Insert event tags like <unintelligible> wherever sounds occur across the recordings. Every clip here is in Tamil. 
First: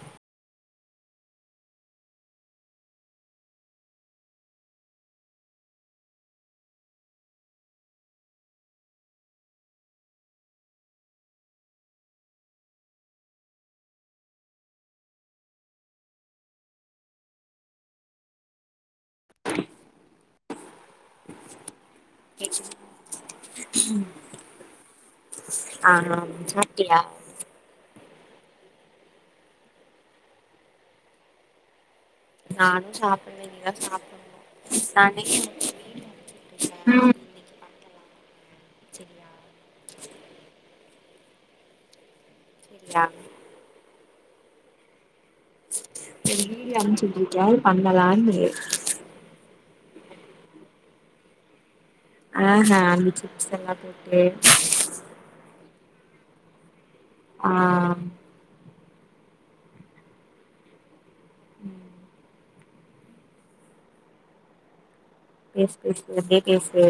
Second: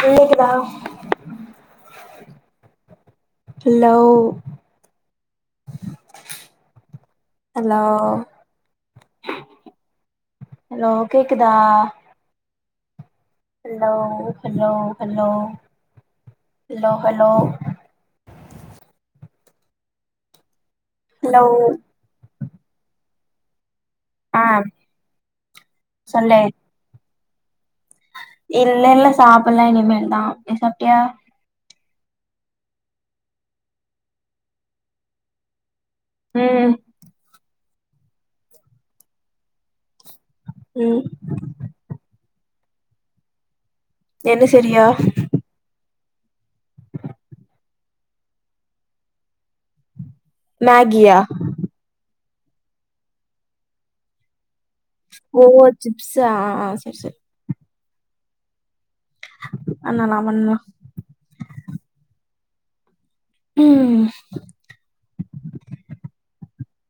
கேக்குதா ஹலோ ஹலோ ஹலோ கேக்குதா hello hello hello hello hello hello ஆ ஆ ஆ சொல்லு சாப்டியா இல்ல இல்ல சாப்டலா இனிமே தா நீ சாப்டியா நானு சாப்டல இனி தா சாப்புடணும் நானு ம் அம்ச்சுட்ருக்கே அது இன்னைக்கு பண்ணலா செரியா ம் சாப் என்ன செரியா ஒரு வீடியோ அம்ச்சி விட்ருக்கியே அத பண்ணலா மேகியா ஆ ஹா அந்த சிப்ஸ்ல்லா போட்டு ஓ சிப்ஸா ஆ செரி செரி ஆ ஆனா நா பண்ணலா உம் உம் பேஸ் பேஸ் எப்டியே பேசு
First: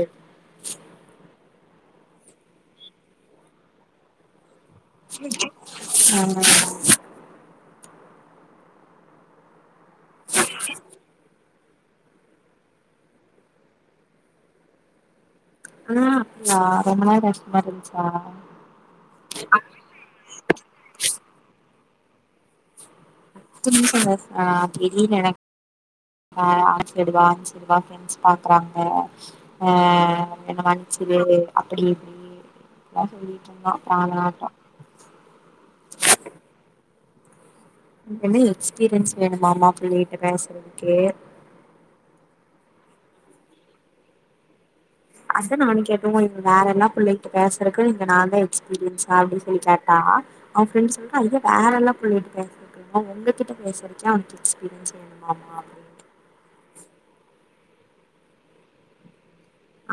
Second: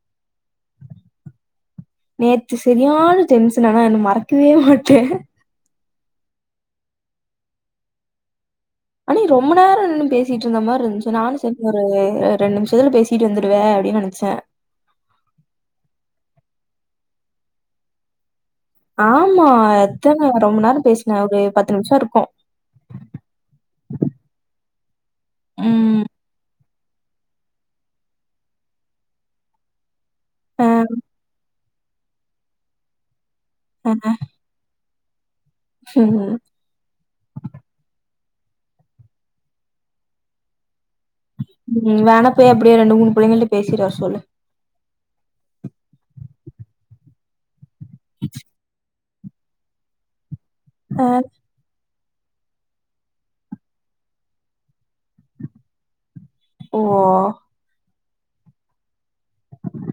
நேற்று சரியான டென்ஷன் ஆனா என்ன மறக்கவே மாட்டே <inaudible> ஆமா அடி நி ரொம்ப நேரம் நின்னு பேசிட்டு இருந்த மாதிரி இருந்துச்சு நானும் செரி ஒரு ரெண்டு நிமிஷத்துல பேசிட்டு வந்துடுவ அப்படின்னு நினைச்சேன் ஆஹ் அப்டியா ரொம்ப நேர பேசுன மாதிரி இருந்துச்சா ஆமா எத்தன வா ரொம்ப நேரம் பேசினேன் ஒரு பத்து நிமிஷம் இருக்கும் பத்து நிமிஷம் பேசுன அ அப்படி நி நெனப்ப ம். ஆஹ் விட்டுடுவா ஃப்ரெண்ட்ஸ் பாக்குறாங்க ஆஹ் என்ன அ, மன்சுரு அப்படி இப்படி என்ல்லா சொல்லி ஆமா சாமியாட்டம் உம் எது எக்ஸ்பீரியன்ஸ் வேணுமாமா பிள்ளைட்ட பேசுற உம் வேண போய் அப்படியே ரெண்டு மூணு பிள்ளைங்கள்ட்ட பேசிட்டு வர சொல்லு அத நானும் கேட்டங்க இங்க வேற என்ன பிள்ளைங்கட்ட பேச இத்தனைக்கும் இங்க நா தா எக்ஸ்பீரியன்ஸ் அப்படின்னு சொல்லி கேட்டா அவ ஃப்ரெண்ட்ஸ் அ, சொல்ற வேரல்லாம் புள்ளட்ட பேசுறதுகிள்ளையமா உங்ககிட்ட பேசறதுக்க அவனுக்கு எக்ஸ்பீரியன்ஸ் வேணுமாமா அப்படின் ஓவ்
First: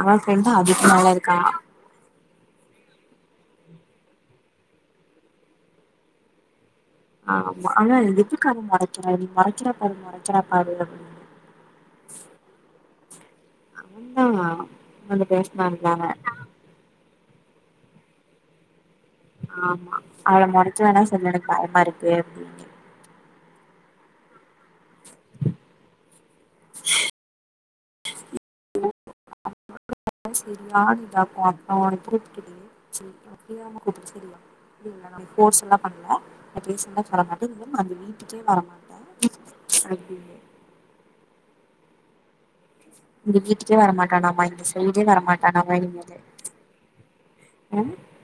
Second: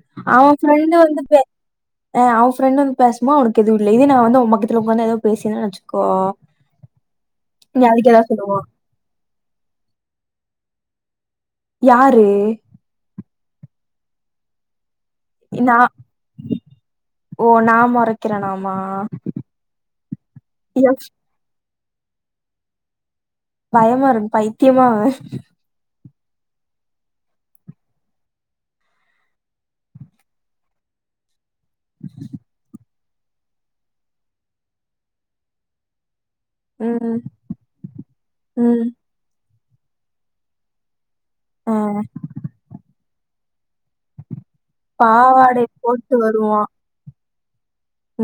அவன் ஃப்ரெண்ட் அதிகால இருக்கன் ஆஹ் அவன்ஃப்ரெண்ட் வந்து பேசும்போ அவனுக்கு எதுவும் இல்லை இதே நான் வந்து உன் பக்கத்துல உக்காந்து ஏதோ பேசுனேன்னு வச்சுக்கோ ஆமா நீ ஆனா அதுக்கு ஏதாவது இதுக்கு சொல்லுவா? கது மொறைக்கிற நீ மொறைக்கிற மரி போரக்காது அப்டினா யாரு அவன் தான் வந்து பேசின நான் தால ஓ நான் மொறைக்கிறேனா மா ஆமா அவளை மொறச்சு வேணாம் சொல்லு எனக்கு பயமா இரு வேற இல்லாங்கா பயமா இருக்கு பைத்தியமா அவன் ச்சு சரியாலி இவ காதி ஆஹா புடிக்குது செரி ஃப்ரீயரா கூப்பிட சொல்லாம் செரியா புரியல நான் கோர்ஸ் எல்லாம் பண்ணல அப்படியே சொன்னா ம், பரவாயில்ல இரு நான் அந்த வீட்டுக்கே வர ம். மாட்டேன் ச்சி அப்டினே ஆஹ இனி வீட்டுக்கே வர மாட்டான் ஆமா பாவாடை போட்டு வருவான்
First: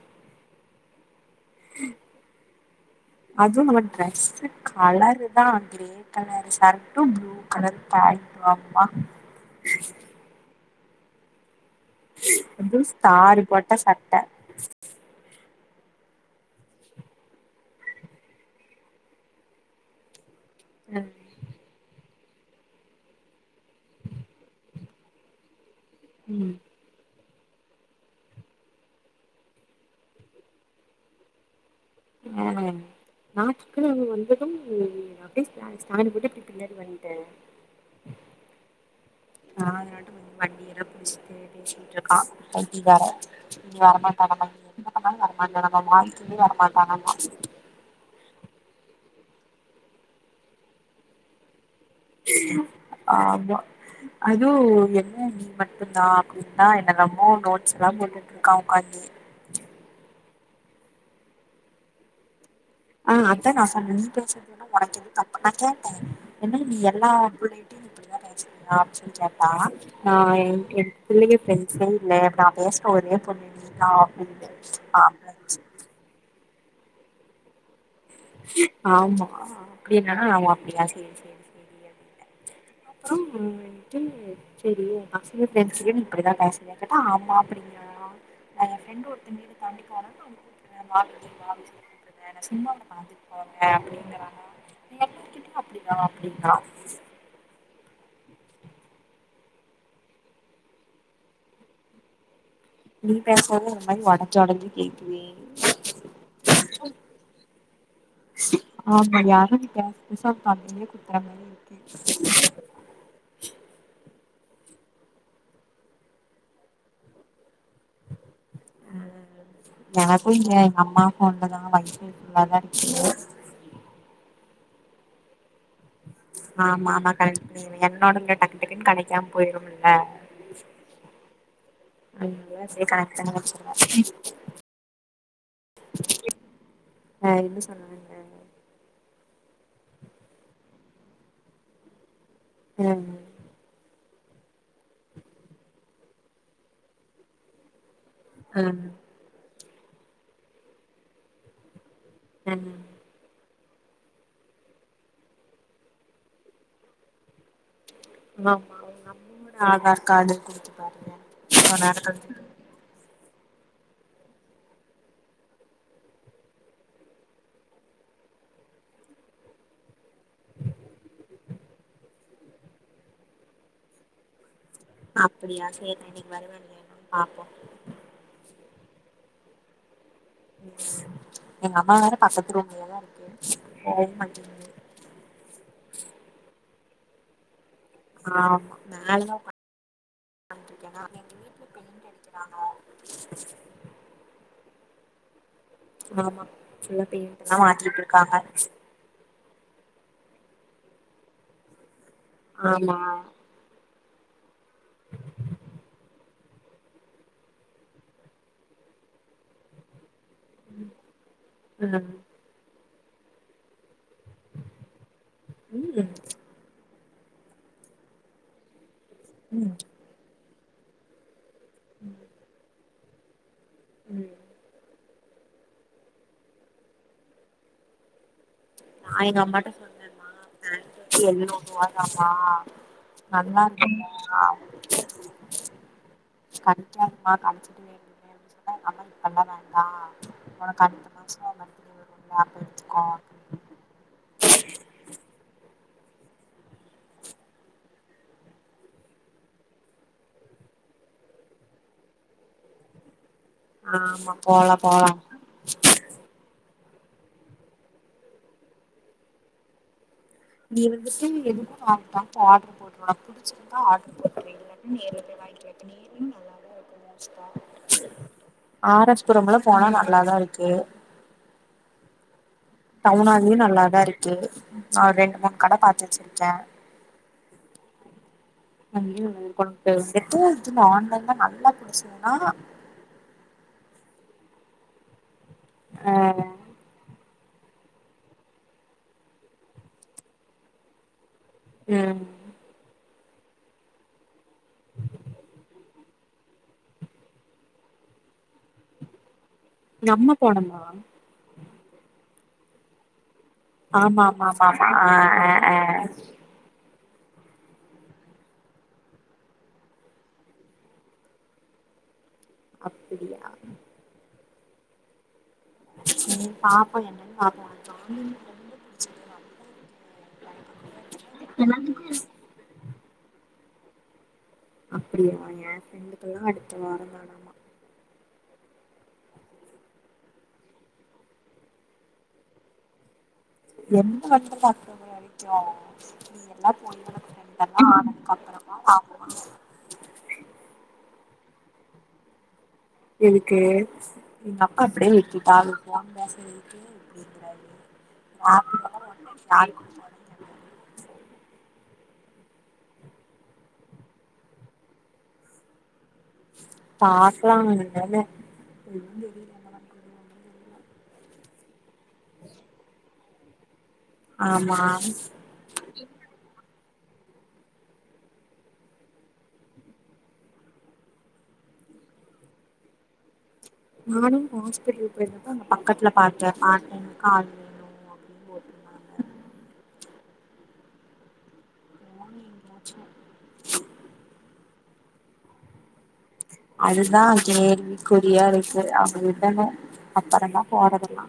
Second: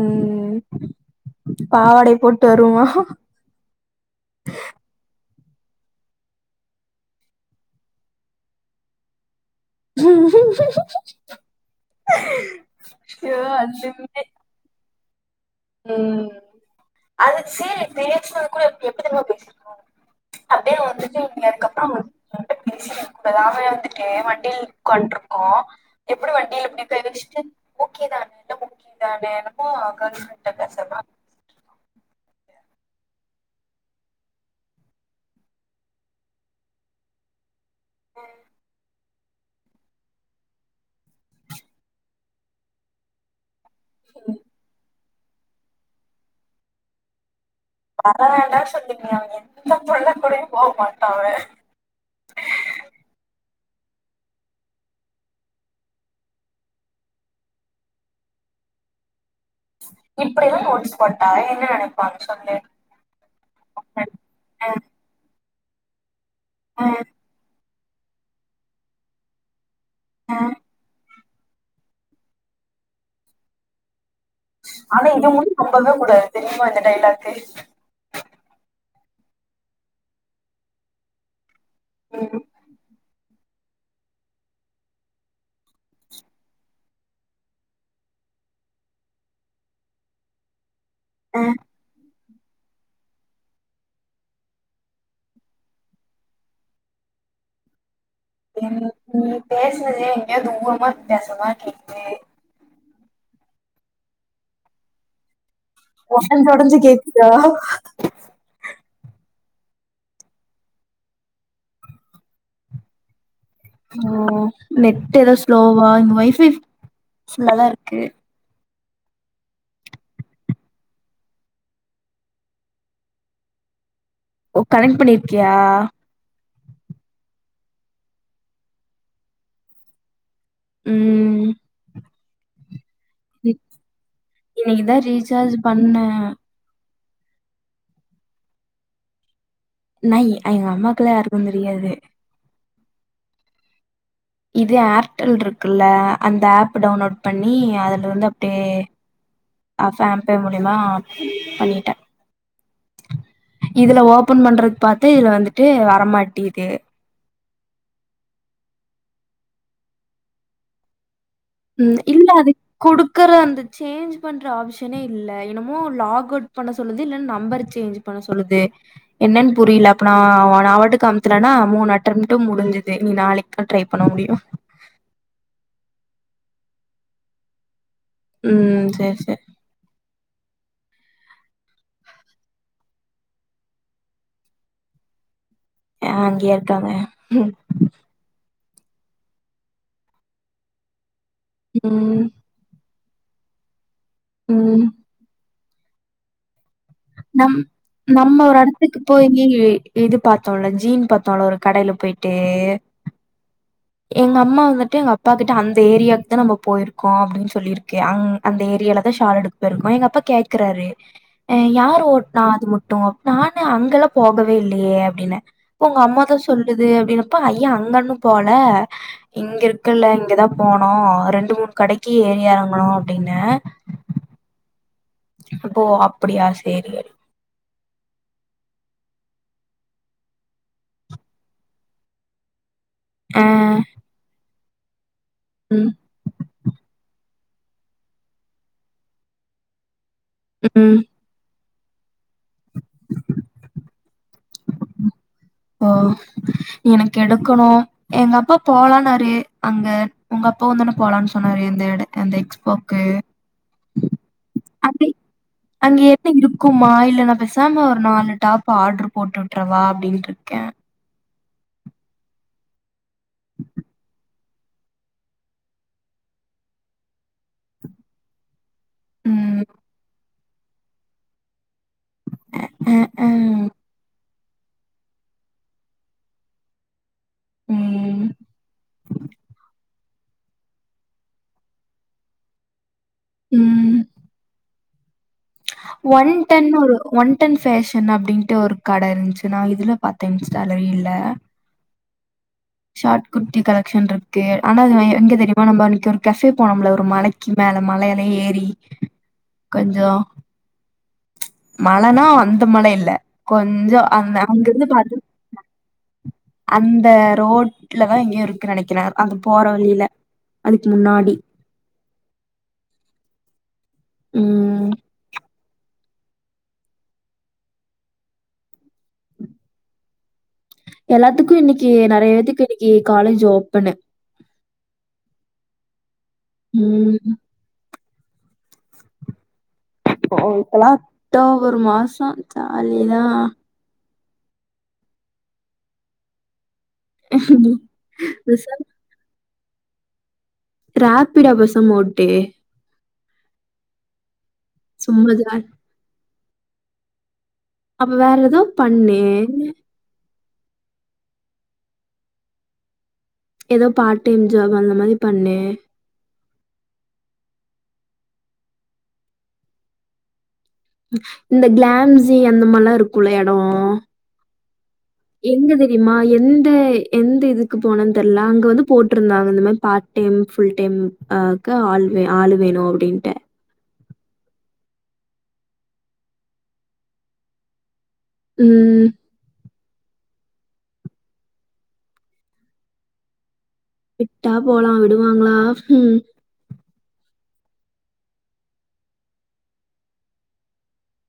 உம் உம் வருவான். அதுவும் இல்லமா டிரஸ் கலரு தான் கிரே கலர் சர்டும் ப்ளூ கலர் பேண்ட்டும் வந்தான் ம்குங் ம்குங் ம்ம்ம் அதுவும் ஸ்டாரு போட்ட சட்டை ச்சு உம் அது செரி பேச்சினது கூட எப்படி தெரியுமா பேசிருக்கான் அப்படியே வந்துட்டு இவுங்க அதுக்கப்புறம் அவண்ட்ட பேசவே கூடாது வந்து ஏன் வண்டில உட்காந்து இருக்கோம் எப்படி ம் வண்டியில இப்படி ஃப்ரெண்ட் ஓகே தானே எல்லாம் ஓகே தானே எனக்கும் கேல் ஃப்ரெண்ட் கிட்ட பேசவா ஆஹ நாட்டுக்குள்ள வந்ததும் அப்படியே ஸ்டாண்ட் போட்டு அப்டியே பின்னாடி வந்துட்டேன் ஆஹ அதன மட்டும் கொஞ்சம் வண்டியெல்லாம் புடிச்சு தேடிச்சிட்டு இருக்கான் பைத்தியக்காரன் நீ வரமாட்டனாம வரமாட்ட ஆம் வரமாட்டானம்மா மால்கே வரமாட்டானம்மா வர வேண்டாம் சொன்னீங்க அவன் எந்த புள்ள கூடையும் போக மாட்டான் அவன் ஆ ஆமா அதுவும் என்ன நீ மட்டும்தான் அப்டின்னா என்னல்லமோ நோட்ஸ் எல்லாம் போட்டுட்டு இருக்கா உக்காந்து இப்படில்லாம் நோட்ஸ் போட்டா என்ன நினைப்பாங்க சொல்லு ஆஹ அப்போ நான் சொன்னேன் நீ பேசறதுன்னா அஹ், உனக்கு எதுக்கு தப்பு நான் கேட்டேன் என்ன நீ அஹ், எல்லா அப்டி இப்டிதான் பேசுறங்களா அப்டின்னு சொல்லி கேட்டா ஆஹ அஹ். என் இல்லைங்க ஃப்ரெண்ட்ஸே இல்லை இப்ப நான் பேசின ஒரே பொண்ணுன்னா ஆனா இத மட்டும் நம்பவே கூடாது தெரியமா வந்துட்டேன் இப்ப தெரிஞ் ஆமா அப்டினா அவ அப்டியா செரி செரி செரி ம் அப்புறோ என்ட்டு செரி நா பசங்க ஃப்ரண்ட்ஸ்ல இப்டி தா பேசுவியான்னு கேட்டா ஆமா அப்டிங்கிறா நா எ ஃப்ரெண்ட் ஒருத்த வீட தாண்டி போனா <unintelligible> ஆ நா சும்மா உன்ன பாத்துட்டு போறே அப்டிங்கறானா நீங்க எல்லார்கிட்டயும் அப்டி தா நீங்க பேசரதே எங்கயோ தூரமா பேசற மாரி கேக்குதே நீ பேசறது ஒரு மாரி ஒடஞ்சி ஒடஞ்சி கேக்குதே ஒடஞ்சி ஒடஞ்சி கேக்குதா ஆமா யாரோ பேச பேச <unintelligible> ஓ நெட் எதா ஸ்லோவா இந்த ஒய்ஃபைலா தா இருக்கு ம்ம் எனக்கு இங்க எங்க அம்மாக்கு ஒன்னு தா ஒய்ஃபை ஃபுல்லா தா இருக்கு ஓ கனெக்ட் பண்ணிருக்கியா ஆமா ஆமா கனெக்ட் பண்ணிருக்க என்னோட இங்க டக்குட்டுக்குன்னு கடைக்காம போயிரும்ல ம்ம் அன்னால சேரி கனெ இன்னைக்கு தா ரீசார்ஜ் பண்ணேன் ஆ என்ன சொன்னாங்க நை எங்க அம்மாக்குல்லா யாருக்கு தெரியாது ம்ம் இது ஏர்டெல் இருக்குல்ல அந்த ஆப் டவுன்லோட் பண்ணி அதுல அது வந்து ஆ ஆ அப்டியே ஆமா ஃபேம்பே மூலிமா பண்ணிட்டேன் உங்க இதுல ஓபன் பண்றது பாத்து இதுல வந்துட்டு வரமாட்டிது ஆமாங்க அம்மோட ஆதார் காடு குடுத்து பாருங்க கொஞ்ச நேரோ ம்ம் இல்ல கழிச்சு அது குடுப் க்கிற அந்த சேஞ்ச் பண்ற ஆப்ஷனே இல்ல என்னமோ லாக் அவுட் பண்ண சொல்லுது இல்ல நம்பர் சேஞ்ச் பண்ண சொல்லுது என்னன்னு புரில அப்ப நா பாட்டுக்கு அமுத்து நன்னா மூணு அட்டமட்டு முடிஞ்சது இனி நாளைக்கு தா ட்ரை பண்ண முடியும் அப்டியா சரி நா இன்னிக்கு வருவேன்லையா பாப்போம் ம்ம் சேரி சேரி எங்க அம்மா வேற பக்கத்து ரூம்லதா இருக்கு போக மாட்டேங்குது அங்கய காங்க ம் ஆமா நாலா <inaudible> ம் ம் ஆமா ஃபுல்லா நம் பெயிண்ட்லா மாத்திட்டு இருக்காங்க நம்ம ஒரு எடத்துக்கு போயி இது பாத்தோல ஜீன் பாத்தோல ஒரு கடைல போயி ஆமா எங்கம்மா வந்துட்டு எங்க அப்பா கிட்ட அந்த ஏரியாக்கு தா நம்ப போயிருக்கோ அப்டின் சொல்லிருக்கே அங் அந்த ஏரியால தா ஷால் எடுக் போயிருக்கோ எங்கப்பா கேக்குறாரு யாரு ம் நா அது முட்டு நானு அங்கெல்லா போகவே இல்லையே அப்டின்னெ ம் உங்கம்மாதா சொல்லுது அப்டினா இப்ப ஐயா அந்தன்னு போல ம் இங்கருக்கல்ல இங்கதா போனோ ரெண்டு மூணு கடைக்கி ஏறி எறங்கனொ ப்டின்ன உம் போ அப்புடியா சேரி நா எங்க அம்மாட்ட சொன்னே மா பேண்ட் வந்து எல் நூருவாதாமா அ நல்லாருக்குல்ல ஆ ம், கரெட்டா <unintelligible> ஒனக்கு ம். அடுத்த மாசொ <unintelligible> <unintelligible> ஓ எனக்கு எடுக்கணு எங்க அப்பா போலானாரு அங்க உங்க அப்பா வந்தொன போலான் சொன்னாரு இந்த‌ எட அந்த எக்ஸ்போக்கு ஆமா போலா போலா மா இல்ல நா பேசாம ஒரு நாலு டாப் ஆர்டர் போட்டு வுட்றவா அப்டின்ருக் நீ வந்துட்டு எதுக்கு நாலு டாப் ஆர்டர் போடு ஒனக்‌கு புடிச்சுருந்தா ஆர்டர் போடு <unintelligible> ஆரஸ்புரம்ல ம். போனா நல்லாதான் இரு க்கு அ, அ, டவுன் ஹாலு அ. நல்லதா இருக் கு நான் ஒரு ரெண்டு மூணு கட பாத்து வச்சிருக்கேன் உம் ஐயோ <unintelligible> ஆன்லைன் தான் நல்லா புடிச்சதுன்னா உம் அ ஒன் டென்னூரு ஒன் டென் பேஷன் அப்படின்ட்டு ஒரு கட இருந்துச்சு நான் இதுல பாத்தேன் இன்ஸ்டா ரீல்ல உம் ஷார்ட் குர்த்தி கலெக்ஷன் இருக்கு ஆனா எங்க தெரியுமா நம்ம இன்னைக்கு ஒரு கஃபே போனோம்ல ஒரு மலைக்கு மேல மலையில ஏறி நம்ம போனோம்மா மழைனா வந்த மழை இல்ல கொஞ்சோ ஆமா அந்த மா மா மா அங்கிருந்து மா பாத்து ஆஹ்ஹ் ஹ் அந்த ரோட்லதான் எங்கயோ இருக்குன்னு நினைக்கிறேன் அந்த போற வழியில அதுக்கு முன்னாடி அப்பிடியா உம்ம் உம் பாப்போம் என்னனு பாப்போம் எல்லாத்துக்கும் இனனக்கு நெறைய இது கிடைக்கும் ஏன் காலேஜ் ஓபனு அப்பிடியா அடுத்த வாரம் ம். தானாமா இப்போ இப்பெல்லாம் அக்டோபர் மாசம் ஜாலிதான் எந்த பேசாம <unintelligible> <unintelligible> <unintelligible> எனக்கு <unintelligible> சும்மா ஜாலி <unintelligible> அப்ப வேற ஏதோ பண்ணேண் யாருக்கு ஃபோன் ஏதோ பார்ட் டைம் ஜாப் அந்த மாரி பண்ணேண் பாக்லாம் இந்த கிளாம்ஸி எந்த மாரிலாம் இருக்கும் எடம் ஆமா எங்க தெரியுமா எந் எ எந்த இதுக்கு போனன்னு தெரியல அங்க வந்து போட்ருந்தாங்க இந்த மாரி பார்ட் டைம் ஃபுல் டைம் ஆஹ் ஆள் ஆள் வேணும் அப்படின்ட்டு நானும் ஹாஸ்பிட்டலு பேயிருந்தப்ப அங்க பக்கத்துல பார்த்தேன் பார்ட் டைம்கு ஆள் வேணுனு உம் <inaudible> விட்டா போலா விடுவாங்ளா ம் அதுதான் கேள்விக்குரியா இருக்கு அவங்க விடனும் அப்பறம தா போறது எல்லா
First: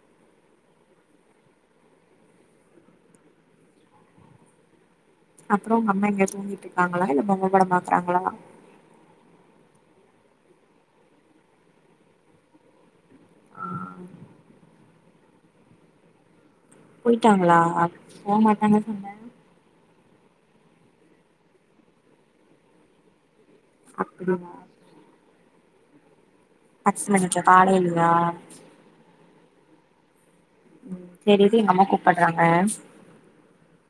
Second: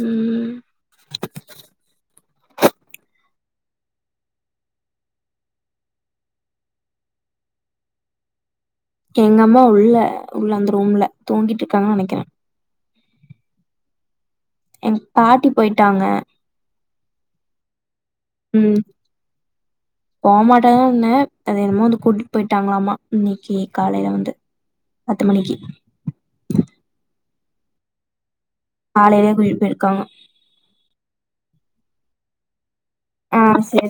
ம் அப்றோ உங்க அம்மா எங்க தூங்கிட்டு இருக்காங்களா இல்ல பொம்மை படம் பாக்குறாங்களா எங்கம்மா உள்ள உள்ள அந்த ரூம்ல தூங்கிட்டு இருக்காங்கனு நெனைக்கிறேன் எங் பாட்டி போயிட்டாங்க போயிட்டாங்களா ஆ போ மாட்டாங்க சொன்ன போமாட்டக தா ன்னேன் அது என்னமோ வந்து கூட்டிட்டு போயிட்டாங்களாமா எ காலைல வந்து அப்படியா பத்து மணிக்கு <unintelligible> காலையிலே கூட்டிடு போயிருக்காங்க உம் சரி இரு எங்க அம்மா கூப்பிடடுறாங்க ஆஹ் சரி